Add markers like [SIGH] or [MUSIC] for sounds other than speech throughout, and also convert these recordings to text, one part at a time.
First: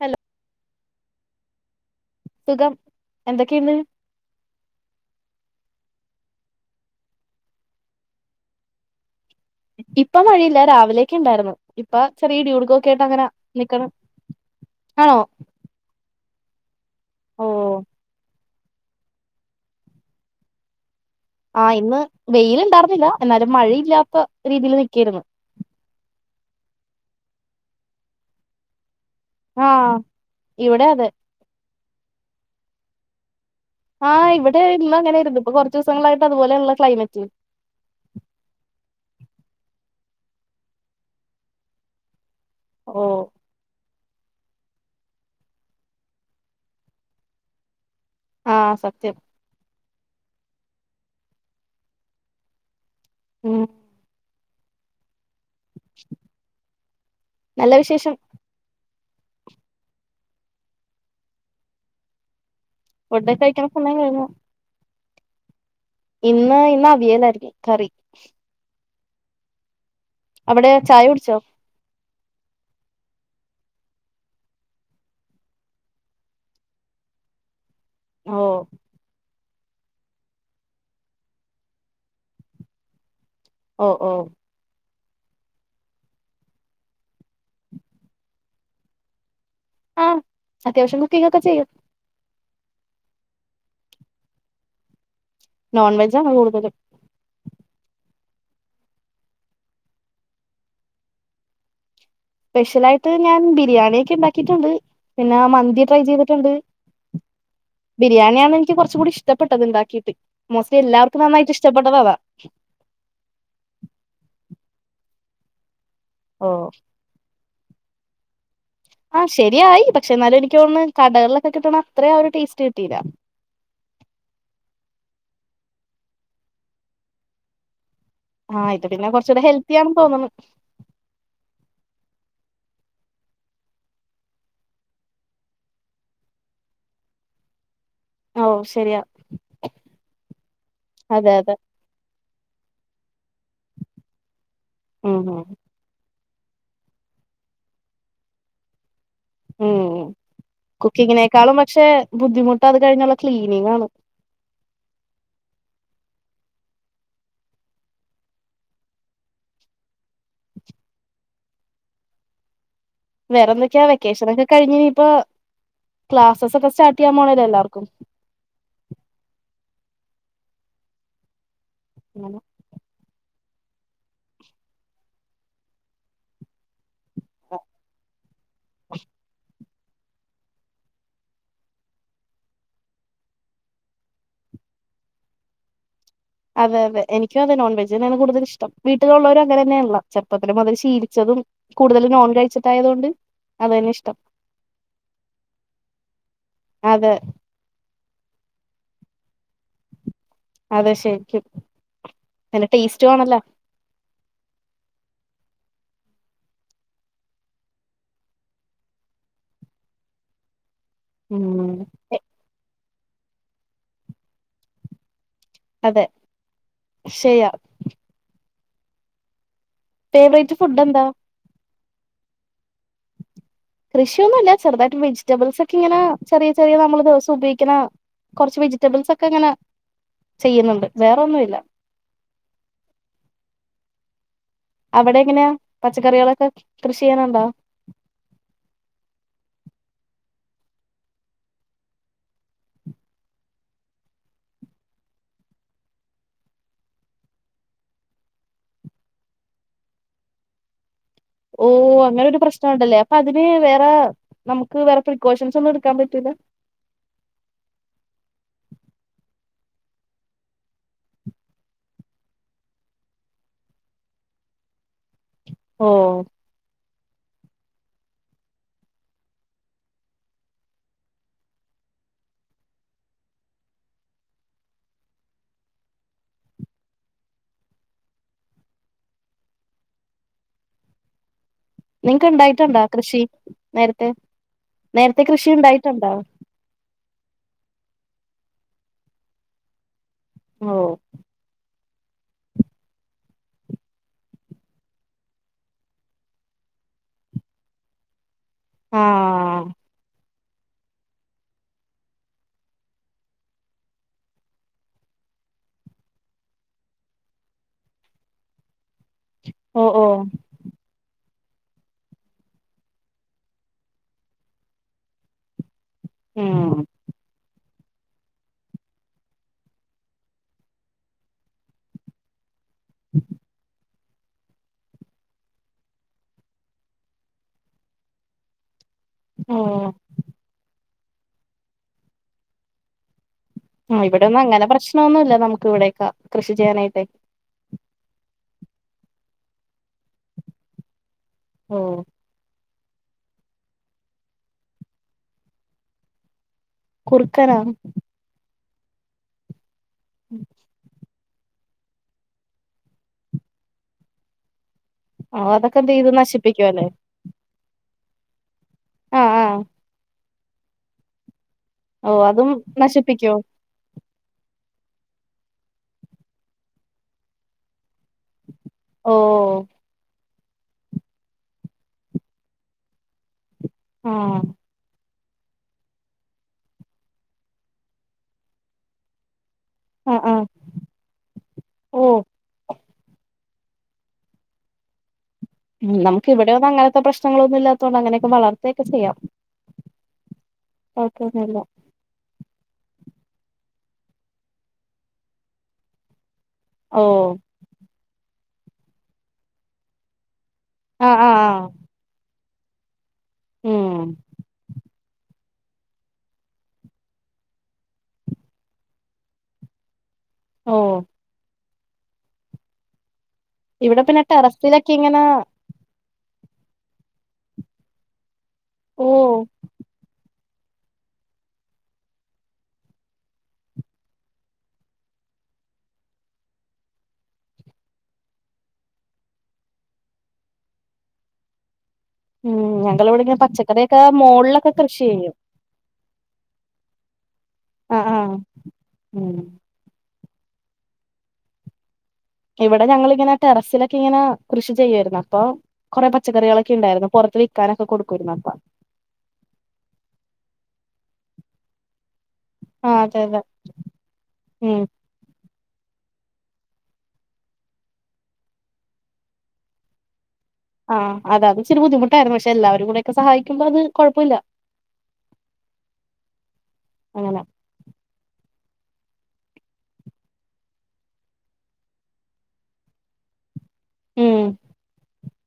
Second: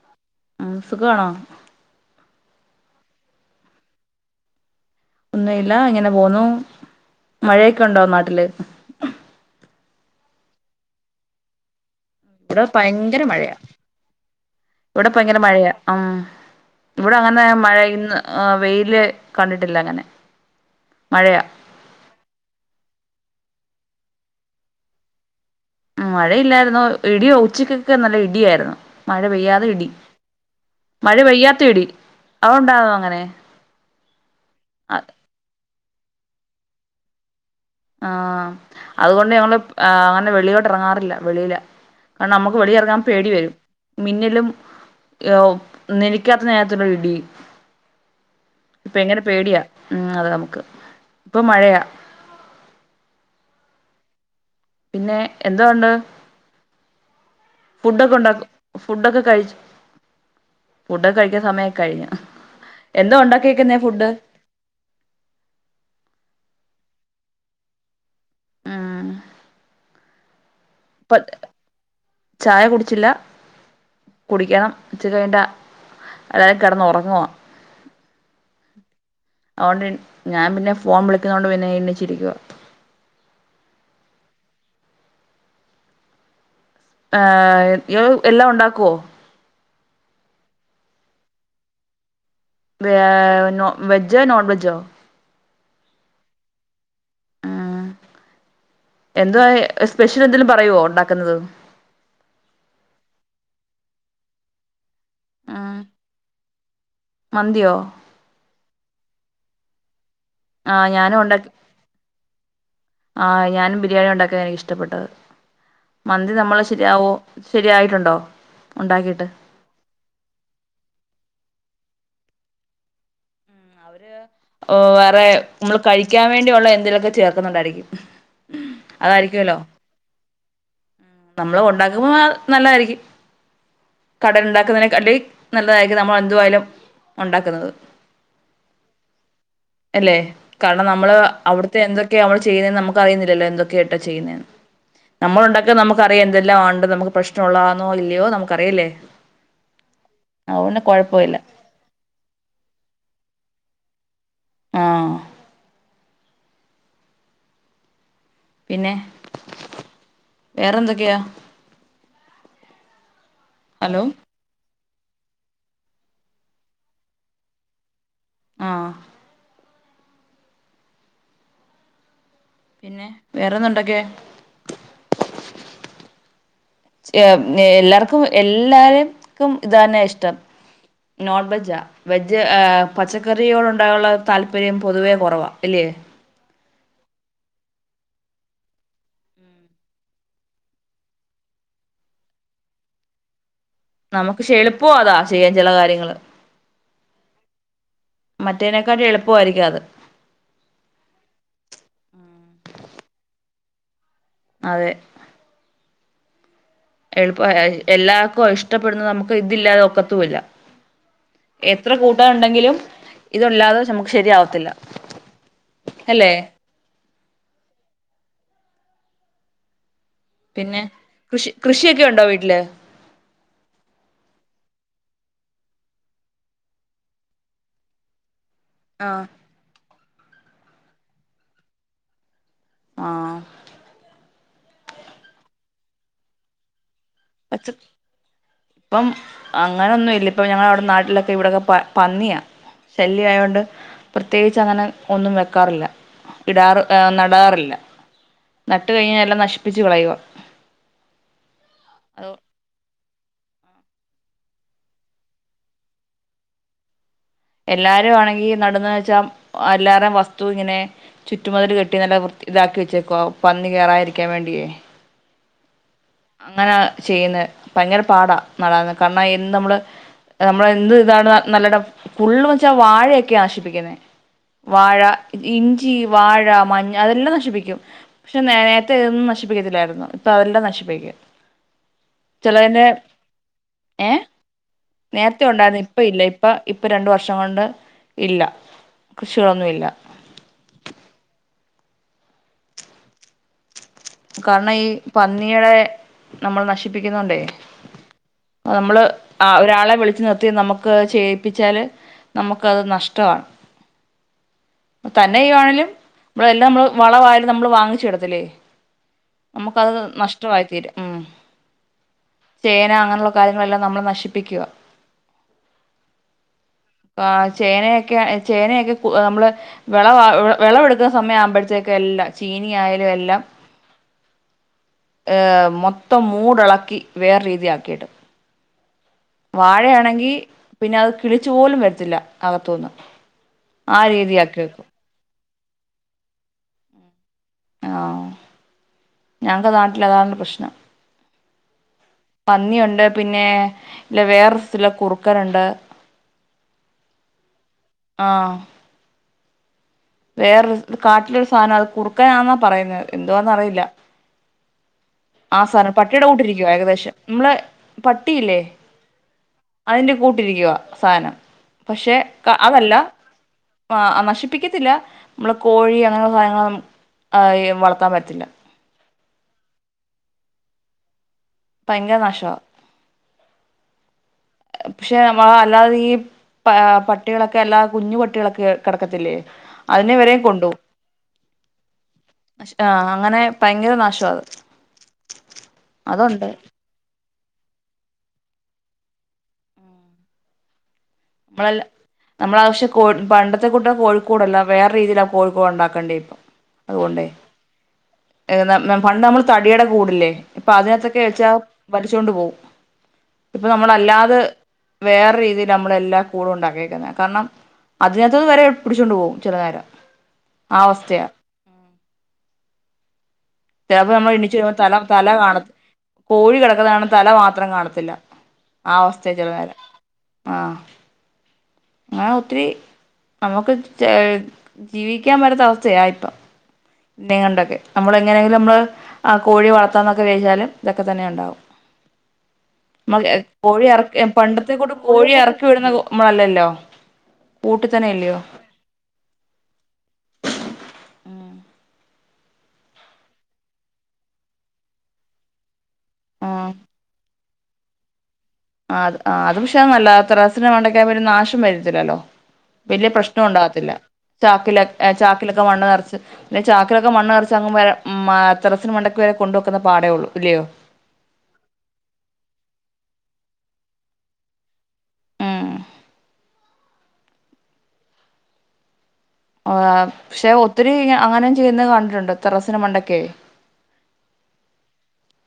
Hello സുഖവാണോ സുഖം എന്തൊക്കെ ഇണ്ട് ഒന്നും ഇല്ല ഇങ്ങനെ പോവുന്നു മഴയൊക്കെ ഉണ്ടോ നാട്ടില് ഇപ്പോ മഴയില്ല രാവിലെക്കെ ഉണ്ടായിരുന്നു ഇപ്പോ ചെറിയ ഇവിടെ ഇടികുടുക്ക്‌ക്കെയായിട്ട് ഭയങ്കര അങ്ങനെ മഴയാ നിക്കണ് ആണോ ആഹ് ഇവിടെ അങ്ങനെ ഓ മഴയിന്ന് ആഹ് വെയില് കണ്ടിട്ടില്ല അങ്ങനെ മഴയാ ആഹ് ഇന്ന് വെയില് ഇണ്ടായിർന്നില്ല എന്നാലും മഴയില്ലാത്ത രീതിയിൽ നിക്കേര്ന്ന് ഉം മഴയില്ലായിരുന്നു ഇടിയോ ഉച്ചക്കൊക്കെ നല്ല ഇടിയായിരുന്നു മഴ പെയ്യാതെ ആ ഇടി ഇവിടെ അതെ മഴ പെയ്യാത്ത ഇടി അവടെണ്ടാവോ അങ്ങനെ ആഹ് ഇവിടെ ഇന്ന് അങ്ങനേര്ന്ന് ഇപ്പോ കുറച്ച് ദിവസങ്ങളായിട്ട് അതുപോലേണലൊ ക്ലൈമറ്റ് ആഹ് അതുകൊണ്ട് ഞങ്ങള് അങ്ങനെ വെളിലോട്ട് ഇറങ്ങാറില്ല വെളിയില് കാരണം നമുക്ക് വെളിയിൽ ഇറങ്ങാൻ ഓ പേടി വരും മിന്നലും ഒഹ് നിനക്കാത്ത നേരത്തിലുള്ള ഒര് ഇടിയും ആ സത്യം ഭയങ്കര പേടിയാ ഉം അത് നമുക്ക് ഇപ്പോ മഴയാ മം പിന്നെ എന്തോഒണ്ട് നല്ല വിശേഷം ഫുഡൊക്കെ ഉണ്ടാക്കു ഫുഡൊക്കെ കഴിചൊ ഫുഡൊക്കെ കഴിക്കാൻ സമയൊക്കെ കഴിഞ്ഞു എന്താ ഫുഡൊക്കെ കഴിക്കണ ഒണ്ടാക്കിയേക്കുന്നേ സമയം ഫുഡ് കഴിഞ്ഞു ഇന്ന് ഇന്ന് അവിയലായിരിന്നു കറി ഉം അവിടെയോ ചായ കുടിച്ചില്ല കുടിക്കണം ഇച്ചിരി കഴിഞ്ഞിട്ട് എല്ലാരും കിടന്ന് ഒറങ്ങുവാ ഓഹ് അതോണ്ട് ഞാൻ പിന്നെ ഫോൺ വിളിക്കുന്നുന്നതുകൊണ്ട് പിന്നെ എണ്ണിച്ചിരിക്കുവാ ഓഹ് ഓഹ് ആഹ് ഇയാള് എല്ലാം ഉണ്ടാക്കുവോ ആഹ് അത്യാവശ്യം കുക്കിംഗ് ഒക്കെ ചെയ്യും ഏഹ് വെജോ നോൺ വെജോ നോൺ വെജാണ് കൂടുതല് ഉം എന്തുവാ സ്പെഷ്യൽ എന്തേലും പറയുവോ ഉണ്ടാക്കുന്നത് സ്പെഷ്യലായിട്ട് ഞാൻ ബിരിയാണി ഒക്കെ ഇണ്ടാക്കിയിട്ടുണ്ട് പിന്നെ ഉം മന്തി ട്രൈ ചെയ്തിട്ടുണ്ട് മന്തിയോ ബിരിയാണിയാണ് എനിക്ക് കുറച്ച് കൂടി ഇഷ്ടപ്പെട്ടത് ഇണ്ടാക്കിയിട്ട് മോസ്റ്റ്ലി ആഹ് ഞാനും എല്ലാവർക്കും ഉണ്ടാക്കി നന്നായിട്ട് ഇഷ്ടപ്പെട്ടത് അതാ ആഹ് ഞാനും ബിരിയാണി ഉണ്ടാക്കിയതാ എനിക്ക് ഇഷ്ടപ്പെട്ടത് മന്തി നമ്മള് ശരിയാവോ ശരിയായിട്ടുണ്ടോ ഉണ്ടാക്കിട്ട് മന്തിയായി പക്ഷേ എന്നാലും എനിക്ക്തോന്ന്ന്ന് കടകളിലൊക്കെ കിട്ടണ അത്ര ആ ഒരു ടേസ്റ്റ് കിട്ടിയില്ല ഓഹ് വേറെ നമ്മള് കഴിക്കാൻ വേണ്ടിയൊള്ള എന്തേലും ഒക്കെ ചേർക്കുന്നോണ്ടായിരിക്കും ആഹ് ഇത് പിന്നെ കുറച്ചുകൂടെ ഹെൽത്തി ആണെന്ന് തോന്ന്ന്നു നമ്മള് ഉണ്ടാക്കുമ്പോ നല്ലതായിരിക്കും കടേല് ഉണ്ടാക്കുന്നതിനെകാട്ടി നല്ലതായിരിക്കും നമ്മൾ എന്തുവായാലും ഉണ്ടാക്കുന്നത് ഓ ശരിയാ അല്ലെ കാരണം നമ്മള് അതെ അതെ അവിടുത്തെ എന്തൊക്കെയാ അവര് ചെയ്യുന്നതെന്ന് നമുക്ക് അറിയുന്നില്ലല്ലോ എന്തൊക്കെയിട്ടാ ചെയ്യുന്നേന്ന് ഉം നമ്മൾ ഉം ഉണ്ടാക്കിയാൽ നമുക്ക് അറിയാം എന്തെല്ലാം ഒണ്ട് നമുക്ക് പ്രശ്നം ഉള്ളാന്നോ ഇല്ലയോ നമുക്ക് അറിയാം ഇല്ലേ ഉം കുക്കിങ്ങിനേക്കാളും പക്ഷേ ബുദ്ധിമുട്ട് അത് കഴിഞ്ഞുള്ള ക്ലീനിങ്ങ് ആണ്. ആഹ് പിന്നെ വേറെന്തൊക്കെയാ? വേറെ എന്തൊക്കെയാ ഹലോ വെക്കേഷൻ ഒക്കെ കഴിഞ്ഞ് ഇനിയിപ്പോ ക്ലാസസ് ഒക്കെ സ്റ്റാർട്ട് ചെയ്യാൻ പോണല്ലേ എല്ലാവർക്കും ആഹ് [INAUDIBLE] പിന്നെ വേറെന്താ ഉണ്ടാക്കിയെ എല്ലാർക്കും എല്ലാരെക്കും ഇതാന്നെ ഇഷ്ട്ടം നോൺവെജാ വെജ് പച്ചക്കറിയോട് ഉണ്ടാവോള്ള താല്പര്യം പൊതുവേ കുറവാ ഇല്ലേ അതെ അതെ എനിക്കും അതെ നോൺ വെജന്നെയാണ് കൂടുതൽ ഇഷ്ട്ടം വീട്ടിലുള്ളോര് അങ്ങെനെന്നെ ആണല്ലോ ചെറുപ്പത്തിലും മുതൽ ശീലിച്ചതും കൂടുതലും നോൺ കഴിച്ചിട്ടായതുകൊണ്ട് അതന്നെ ഇഷ്ടം നമുക്ക് ശേളുപ്പവും അതാ ചെയ്യാൻ ചെല കാര്യങ്ങള് അതെ മറ്റേെനെക്കാട്ടി എളുപ്പമായിരിക്കും അത് അതെ ശരിക്കും നല്ല ടേസ്റ്റ്ണല്ലാ. അതെ എളുപ്പാ എല്ലാർക്കും ഇഷ്ടപ്പെടുന്ന് നമുക്ക് ഇതില്ലാതെ ഒക്കത്തുല്ല ഉം എത്ര എ- കൂട്ടാൻ ഉണ്ടെങ്കിലും ഇതില്ലാതെ നമുക്ക് ശരിയാവത്തില്ല. അതെ അല്ലേ ഫേവറേറ്റ് ഫുഡ് പിന്നെ എന്താ? കൃഷി കൃഷിയൊക്കെ ഉണ്ടോ വീട്ടിൽ? കൃഷിയൊന്നുല്ല ചെറുതായിട്ട് വെജിറ്റബിൾസെക്കെ ഇങ്ങനെ ചെറിയ ചെറിയ നമ്മള് ദിവസം ഉപയോഗിക്ക്ണ കോറച്ച് വെജിറ്റബിൾസ് ആഹ് ഒക്കെ ഇങ്ങനെ ചെയ്യുന്നുണ്ട്. വേറോന്നുല്ല ആഹ് അവിടെ എങ്ങനെയാ പച്ചക്കറികളൊക്കെ കൃഷി ചെയ്യണുണ്ടോ? ആഹ് ഇപ്പം അങ്ങനൊന്നും ഇല്ല ഇപ്പ ഞങ്ങളവിടെ നാട്ടിലൊക്കെ ഇവിടോക്കെ പന്നിയാ ശല്ല്യംആയൊണ്ട് പ്രത്യേകിച്ച് അങ്ങനെ ഒന്നും വെക്കാറില്ല. നടാറില്ല നട്ട് കഴിഞ്ഞ എല്ലാം നശിപ്പിച്ച് കളയുവാ ഓ അങ്ങനെ അത് ഒരു പ്രശ്നംണ്ടല്ലേ അപ്പൊ അ പിന്നെ വേറെ നമുക്ക് വേറെ പ്രിക്കോഷൻസ് ഒന്നും എടുക്കാൻ പറ്റൂല്ല. എല്ലാരും ആണെങ്കി നട്ന്നെ വെച്ചാ എല്ലാരേം വസ്തു ഇങ്ങനെ ചുറ്റുമതിൽ കെട്ടി നല്ല വൃത്തി ഇതാക്കി വെച്ചേക്കുവാ. പന്നി കേറാതിരിക്കാൻ വേണ്ടിയേ ഓഹ് അങ്ങനെ ചെയ്യുന്നത് ഭയങ്കര പാടാ നടാന് കാരണം അയിന് നമ്മള് നമ്മൾ എന്ത് ഇതാണ് നല്ലടം ഫുള്ള്ന്ന് വെച്ചാ വാഴയൊക്കെ നശിപ്പിക്കുന്നേ വാഴ ഇഞ്ചി വാഴ മഞ്ഞ അതെല്ലാം നശിപ്പിക്കും. പക്ഷെ നേരത്തെ ഇതൊന്നും നശിപ്പിക്കത്തില്ലായിരുന്നു. ഇപ്പൊ അതെല്ലാം നശിപ്പിക്കും നിങ്ങക്ക് ഇണ്ടായിട്ട്ണ്ടോ ചിലതിന്റെ കൃഷി നേരത്തെ ഏ നേരത്തെ കൃഷി ഇണ്ടായിട്ട്ണ്ടോ? ഇപ്പ ഇപ്പ രണ്ട് വർഷം കൊണ്ട് ഇല്ല കൃഷികളൊന്നും ഇല്ല ഓഹ് കാരണം ഈ പന്നിയടെ നമ്മൾ നശിപ്പിക്കുന്നോണ്ടേ നമ്മള് ആ ആഹ് ഒരാളെ വിളിച്ച് നിർത്തി നമുക്ക് ചെയ്യിപ്പിച്ചാല് നമുക്ക് അത് നഷ്ടാണ്. തന്നെ ചെയ്യുവാണേലും എല്ലാം നമ്മള് വളവായാലും നമ്മള് വാങ്ങിചെടത്തില്ലേ ഓ നമുക്കത് ഓ നഷ്ടവായി തീരും ചേന അങ്ങനെയുള്ള കാര്യങ്ങളെല്ലാം നമ്മൾ നശിപ്പിക്കുവാ മ് ആഹ് ചേനയൊക്കെ ചേനയൊക്കെ ക്ക് നമ്മള് വെളവാ വെളവെടുക്കുന്ന സമയം ആവുമ്പഴത്തേക്ക് എല്ലാം ചീനി ആയാലും എല്ലാം ഏഹ് മൊത്തം മൂടിളക്കി വേറെ രീതിയാക്കിയിടും ഓ വാഴയാണെങ്കി പിന്നെ അത് കിളിച്ചു പോലും വരത്തില്ല അകത്തുന്ന് ആഹ് ഇവിടൊന്നും അങ്ങനെ പ്രശ്നൊന്നുല്ല നമുക്ക് ഇവിടൊക്കെ കൃഷി ചെയ്യാനായിട്ടേ ആഹ് ഞങ്ങക്ക് നാട്ടിൽ അതാണ് പ്രശ്നം ഓഹ് പന്നിയുണ്ട് പിന്നെ ഇല്ല വേറെ ഒരത്തിലെ കുറുക്കനുണ്ട് കുർക്കനോ ആഹ് വേറെര്കാട്ടിലൊരുസാനംഅത് കുറുക്കാനാന്നാപറയുന്നെഎന്തോ ന്നറിയില്ല ഓ ആഹ് അതൊക്കെ എന്ത് സാനം ചെയ്ത് നശിപ്പിക്കും പട്ടിയുടെകൂട്ടിരിക്കുവ അല്ലേ ഏകദേശം മ്മള പട്ടിയില്ലേ ആഹ് ആഹ് അയ്ന്റെ കൂട്ടിരിക്വ സാനം ഓ അതും പഷേക്കഅതല്ല നശിപ്പിക്കോ പാ അഹ് നശിപ്പിക്കത്തില്ല മ്മളെകോഴി അങ്ങനുള്ള സാനങ്ങളെഅയ് വളർത്താൻ പറ്റില്ല ഓഹ് പയങ്കര നാശ്വ ആഹ് പക്ഷെ മ്മളെ അല്ലാതെ ഈ പാ പട്ടികളൊക്കെ അല്ലാ കുഞ്ഞു പട്ടികളൊക്കെ കടക്കത്തില്ലേ അയ്ന് ആഹ് ആഹ് വെരെകൊണ്ടൊ ഓ [UNINTELLIGIBLE] ആഹ്അങ്ങനെ പയങ്കര നാശ്വത് ഉം നമുക്ക് ഇവടെന്നും അങ്ങനത്തെ പ്രശ്നങ്ങളൊന്നും ഇല്ലാത്തൊണ്ട് അങ്ങനെക്കെ വളർതെക്കെ ചെയ്യാ ഒക്കെന്നല്ല നമ്മളല്ല നമ്മള ആവശ്യ കോ പണ്ടത്തെ കൂട്ട കോഴിക്കൂടല്ല വേറെ രീതിൽആകോഴ് ക്കൂട്ഉണ്ടാക്കണ്ടേ ഇപ്പ ഓ അതുകൊണ്ടയ് [UNINTELLIGIBLE] പണ്ട് നമ്മൾ തടിയട കൂടില്ലേ ഇപ്പൊ ആഹ് അതിനത്ത്ക്കേ ആഹ് ആഹ് വലിച്ചോണ്ട് പോവും പ്പൊ ഉം നമ്മളല്ലാതെ വേറെ രീതിയിൽ നമ്മളെല്ലാ കൂട് ഉണ്ടാക്കിക്കുന്നെ കർണം അതിനത്ത്ന് വരെ പുടിചോണ്ട് പോവുംചിലനേരം ഓ ആവസ്ഥയാ ഇവിടെ ചില്പൊ പിന്നെ നമ്മള്ണിച്ചവരുമ്പോ ടെറസിലൊക്കെ തല ഇങ്ങനെ തല കാണത്ത് കോഴി കിടക്കുന്നര്ണ തല മാത്രം കാണത്തില്ല ഓ ആവസ്തെ ചെലനേരം ആഹ് ങ്ങനെ ഒത്തിരി നമുക്ക് ജെ ജീവിക്കാൻ പറ്റാത്ത അവസ്ഥയാ ഇപ്പം [UNINTELLIGIBLE] ങ്ങണ്ടൊക്കെ അമ്മള് എങ്ങനെങ്കിലും മ്മൾ ആ ഹ് കോഴി വളർത്താന്നൊക്കെ വേച്ചാല് ഇതൊക്കെതന്നെണ്ടാവും ഉം മ്മ ഞങ്ങളിവിടെങ്ങനെ കോഴി പച്ചക്കറിയൊക്കെ എറക്യ മോളിലൊക്കെ പണ്ടത്തെക്കുടു കൃഷി ചെയ്യും കോഴിഎറക്കിവിടുന്ന ഇമ്മളല്ലല്ലോ കൂട്ട് ആഹ് ആഹ് തന്നെല്യോ ഉം ഇവടെഞങ്ങളിങ്ങനെ ടെറസിലൊക്യ ങ്ങനകൃഷിചെയ്യെര്ന്നു അപ്പൊ കൊറേ ആഹ് പച്ചക്കറികളൊക്കെ ണ്ടായിരുന്നു പൊറത്ത്വിക്കാനൊക്കെ കൊടുക്കുരുന്നുപ്പ ആ ആ അത് ക്ഷെ നല്ല ത്രസിനം വണ്ടയ്ക്കാൻ വറ്റും നാശം വരത്തില്ലല്ലോ ആഹ് അതെ അതെ വെല്യപ്രശ്നം ഉണ്ടാകത്തില്ല ഉം ചാക്കിലെ ചാക്കിലക്കെ മണ്ണ് നർച്ച് ന്നെചാക്കിലൊക്കെ മണ്ണ്നർച്ച് അങ്ങും വ മ ത്റസിന് മണ്ടക്ക്വെരെ കൊണ്ടൊക്കുന്ന പാടേഒള്ളൂ ഇല്ല്യോ ആഹ് അതെ അത് ഇച്ചിരി ബുദ്ധിമുട്ടായിരുന്നു പക്ഷെ എല്ലവരുംക്കൂടെക്കെ സഹായികുമ്പോ അത് കൊഴപ്പൊല്ല്യ ഉം അങ്ങനെ ആഹ് ക്ഷെ ഒത്തിരി അങ്ങനെ ചെയ്യുന്നത് കണ്ടിട്ടുണ്ട് തെറസിന് മണ്ടകെയ്‌ ഉം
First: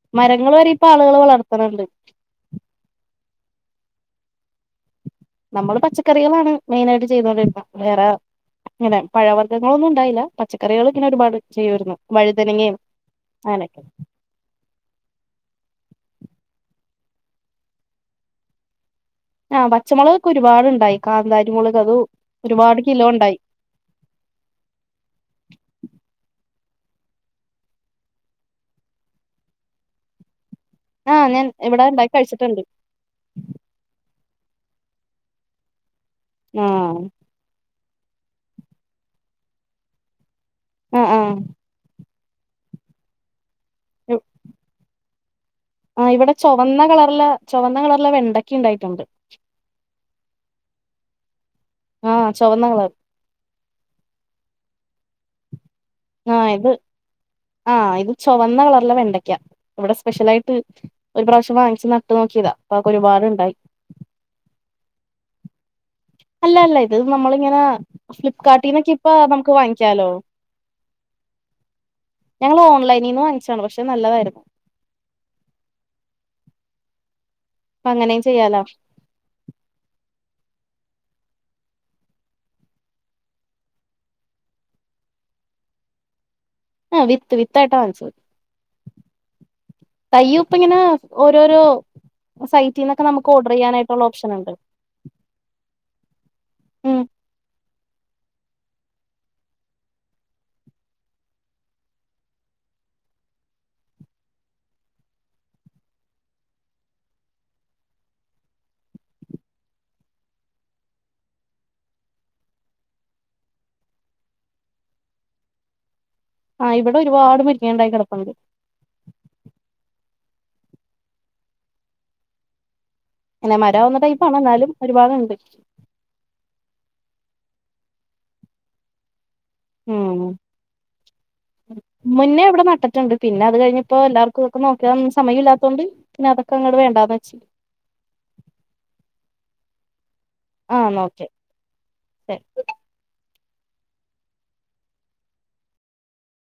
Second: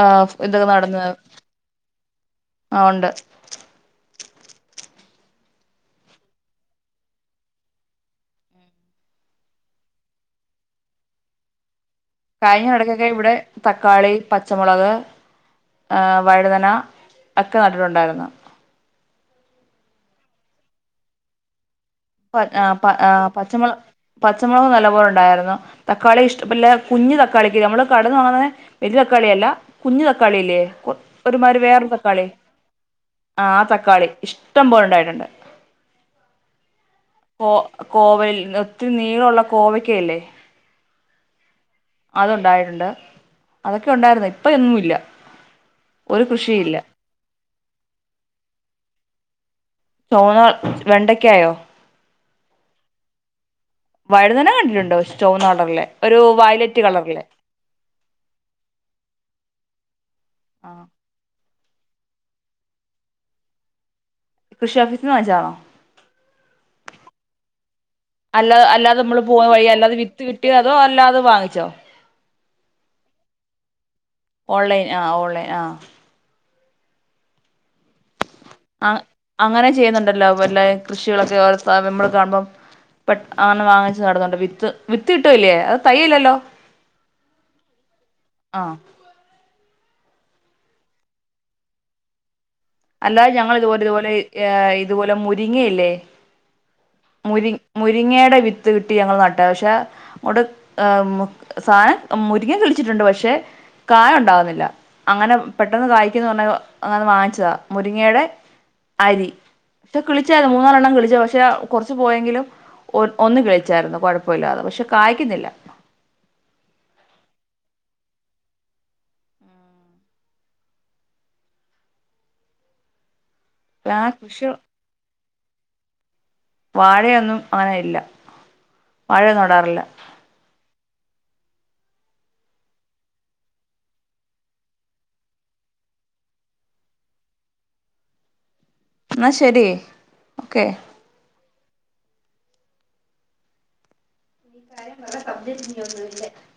ആ ഇതൊക്കെ മരങ്ങൾവരെ ഇപ്പആളുകള് വളർതത്ത്ണ് ണ്ട് ആഹ് ഉണ്ട് നമ്മള് പച്ചക്കറികളാണ് മെയ്നായിട്ട് ചെയ്തോണ്ടിരിക്കു വേറെ ഇങ്ങനെ പഴവർഗങ്ങളൊന്നും ഉണ്ടായില്ല പച്ചക്കറികൾ ഇങ്ങനെ ഒരുപാട് ചെയ്യൂആർന്നു കഴിഞ്ഞടക്കൊക്കെ ഇവടെ തക്കാളി പച്ചമുളക് ആ വഴുതനഒക്കെ നട്ടിട്ടുണ്ടായിരുന്നു ആഹ് പച്ചമുളകൊക്കെ ഒരുപാടുണ്ടായി കാന്താരിമുളക് അതു ആഹ് പ ആഹ് പ പച്ചമൊള പച്ചമൊളക് നല്ലപോലെണ്ടാര്ന്ന് തക്കാളി ഇഷ്ടം ഇല്ലെകുഞ്ഞ് തക്കാളിക്ക് നമ്മള് കടേന്നു വാങ്ങുന്നെ വെല്യതക്കാളിയെല്ല കുഞ്ഞു തക്കാളില്ലേ ഒ ആഹ് ഞാൻ ഒരുമാതിരി ഇവിടെ വേറൊരു ഉണ്ടാക്കി തക്കാളി കഴിച്ചിട്ടുണ്ട് ആഹ് ആ തക്കാളി ഇഷ്ടംപോലെ ഉണ്ടായിട്ടുണ്ട് ആഹ് കോ കോവല് ഒത്തിരി നീളവുള്ള കോവക്യഇല്ലേ ആഹ് ആഹ് അതുണ്ടായിട്ടുണ്ട് അതൊക്കെ ഉണ്ടായിരുന്നു ഇപ്പൊ എങ്ങുംഇല്ല ആഹ് ഇവിടെ ചൊവന്ന കളറിലെ ചൊവന്ന കളറിലെ വെണ്ടക്ക ഉണ്ടായിട്ടുണ്ട് ചൊവന്ന വെണ്ടക്കായോ ആഹ് ചൊവന്ന കളറ് വഴുതന കണ്ടിട്ടുണ്ട് ഒരു ചൊവന്ന കളറിലേ ഒരു ആഹ് ഇത് വയലറ്റ് കളറില്ലേ ആഹ് ഇത് ചൊവന്ന കളറിലെ വെണ്ടക്ക ഇവിടെ സ്പെഷ്യൽ ആയിട്ട് ആ ഒരു പ്രാവശ്യം വാങ്ങിച്ച് നട്ട് നോക്കിയതാ അപ്പൊ ഒരുപാടുണ്ടായി കൃഷി ഓഫീസിൽ നിന്ന് വാങ്ങിച്ചതാണോ അല്ല അല്ല ഇത് നമ്മളിങ്ങനെ അല്ല ഫ്ലിപ്കാർട്ടീന്നൊക്കെ അല്ലാതെ ഇപ്പ നമ്മള് പോയ നമുക്ക് വഴി അല്ലാതെ വാങ്ങിക്കാലോ വിത്ത് കിട്ടിയോ അതോ അല്ലാതെ വാങ്ങിച്ചോ ഞങ്ങൾ ഓൺലൈനിന്ന് വാങ്ങിച്ചതാണ് പക്ഷെ നല്ലതായിരുന്നു ഓൺലൈൻ ആഹ് ഓൺലൈൻ ആഹ് അപ്പൊ അങ്ങനെയും ചെയ്യാലോ ആഹ് അങ്ങനെ ചെയ്യുന്നുണ്ടല്ലോ അല്ല കൃഷികളൊക്കെ ഓ നമ്മള് കാണുമ്പം പെ അങ്ങനെ വാങ്ങിച്ച് നട്ന്നൊണ്ട് വിത്ത് വിത്ത് കിട്ടുവല്ലേ അത് തയ്യല്ലല്ലോ ആഹ് വിത്ത് വിത്തായിട്ടാ വാങ്ങിച്ചത് ആ തൈയ്യും ഇപ്പ ഇങ്ങനെ ഓരോരോ സൈ അല്ലാതെ ഞങ്ങള് ഇതുപോലെ ഇതുപോലെ ഇതുപോലെ മുരിങ്ങിയില്ലേ ഉം മുരി മുരിങ്ങയുടെ വിത്ത് കിട്ടി ഞങ്ങൾ നട്ടത പക്ഷെ അവിടെ സാധനം മുരിങ്ങ കിളിച്ചിട്ടുണ്ട് പക്ഷെ കായ് ഉണ്ടാവുന്നില്ല അങ്ങനെ പെട്ടെന്ന് കായിക്കുമെന്ന് പറഞ്ഞ് അങ്ങനെ വാങ്ങിച്ചതാ മുരിങ്ങയുടെ അരി പറ്റെ കിളിച്ചതാ അരി കിളിച്ചതാ മൂന്നാലെണ്ണം കിളിച്ചതാ പക്ഷെ കുറച്ചു പോയെങ്കിലും ഒ ഒന്നു കിളിച്ചായിരുന്നു കുഴപ്പമില്ലാതെ പക്ഷെ കായ്ക്കുന്നില്ല ആഹ് ഇവിടെ ഒരുപാട് മുരിങ്ങ ഉണ്ടായി കിടപ്പുണ്ട് പിന്നെ മരാവുന്ന ആ ടൈപ്പാണ് കൃഷി എന്നാലും ഒരുപാടുണ്ട് വാഴയൊന്നും അങ്ങനെ ഇല്ല വാഴയൊന്നും നടാറില്ല ഉം മുന്നേ ഇവിടെ നട്ടിട്ടുണ്ട് പിന്നെ അത് കഴിഞ്ഞപ്പോ എല്ലാർക്കും ഒക്കെ നോക്കാൻ സമയം ഇല്ലാത്തൊണ്ട് പിന്നെ അതൊക്കെ അങ്ങട് വേണ്ടന്ന് വച്ചു എന്നാ ശരി ഓക്കെ ആഹ് എന്നാ ഓക്കേ ശരി [UNINTELLIGIBLE]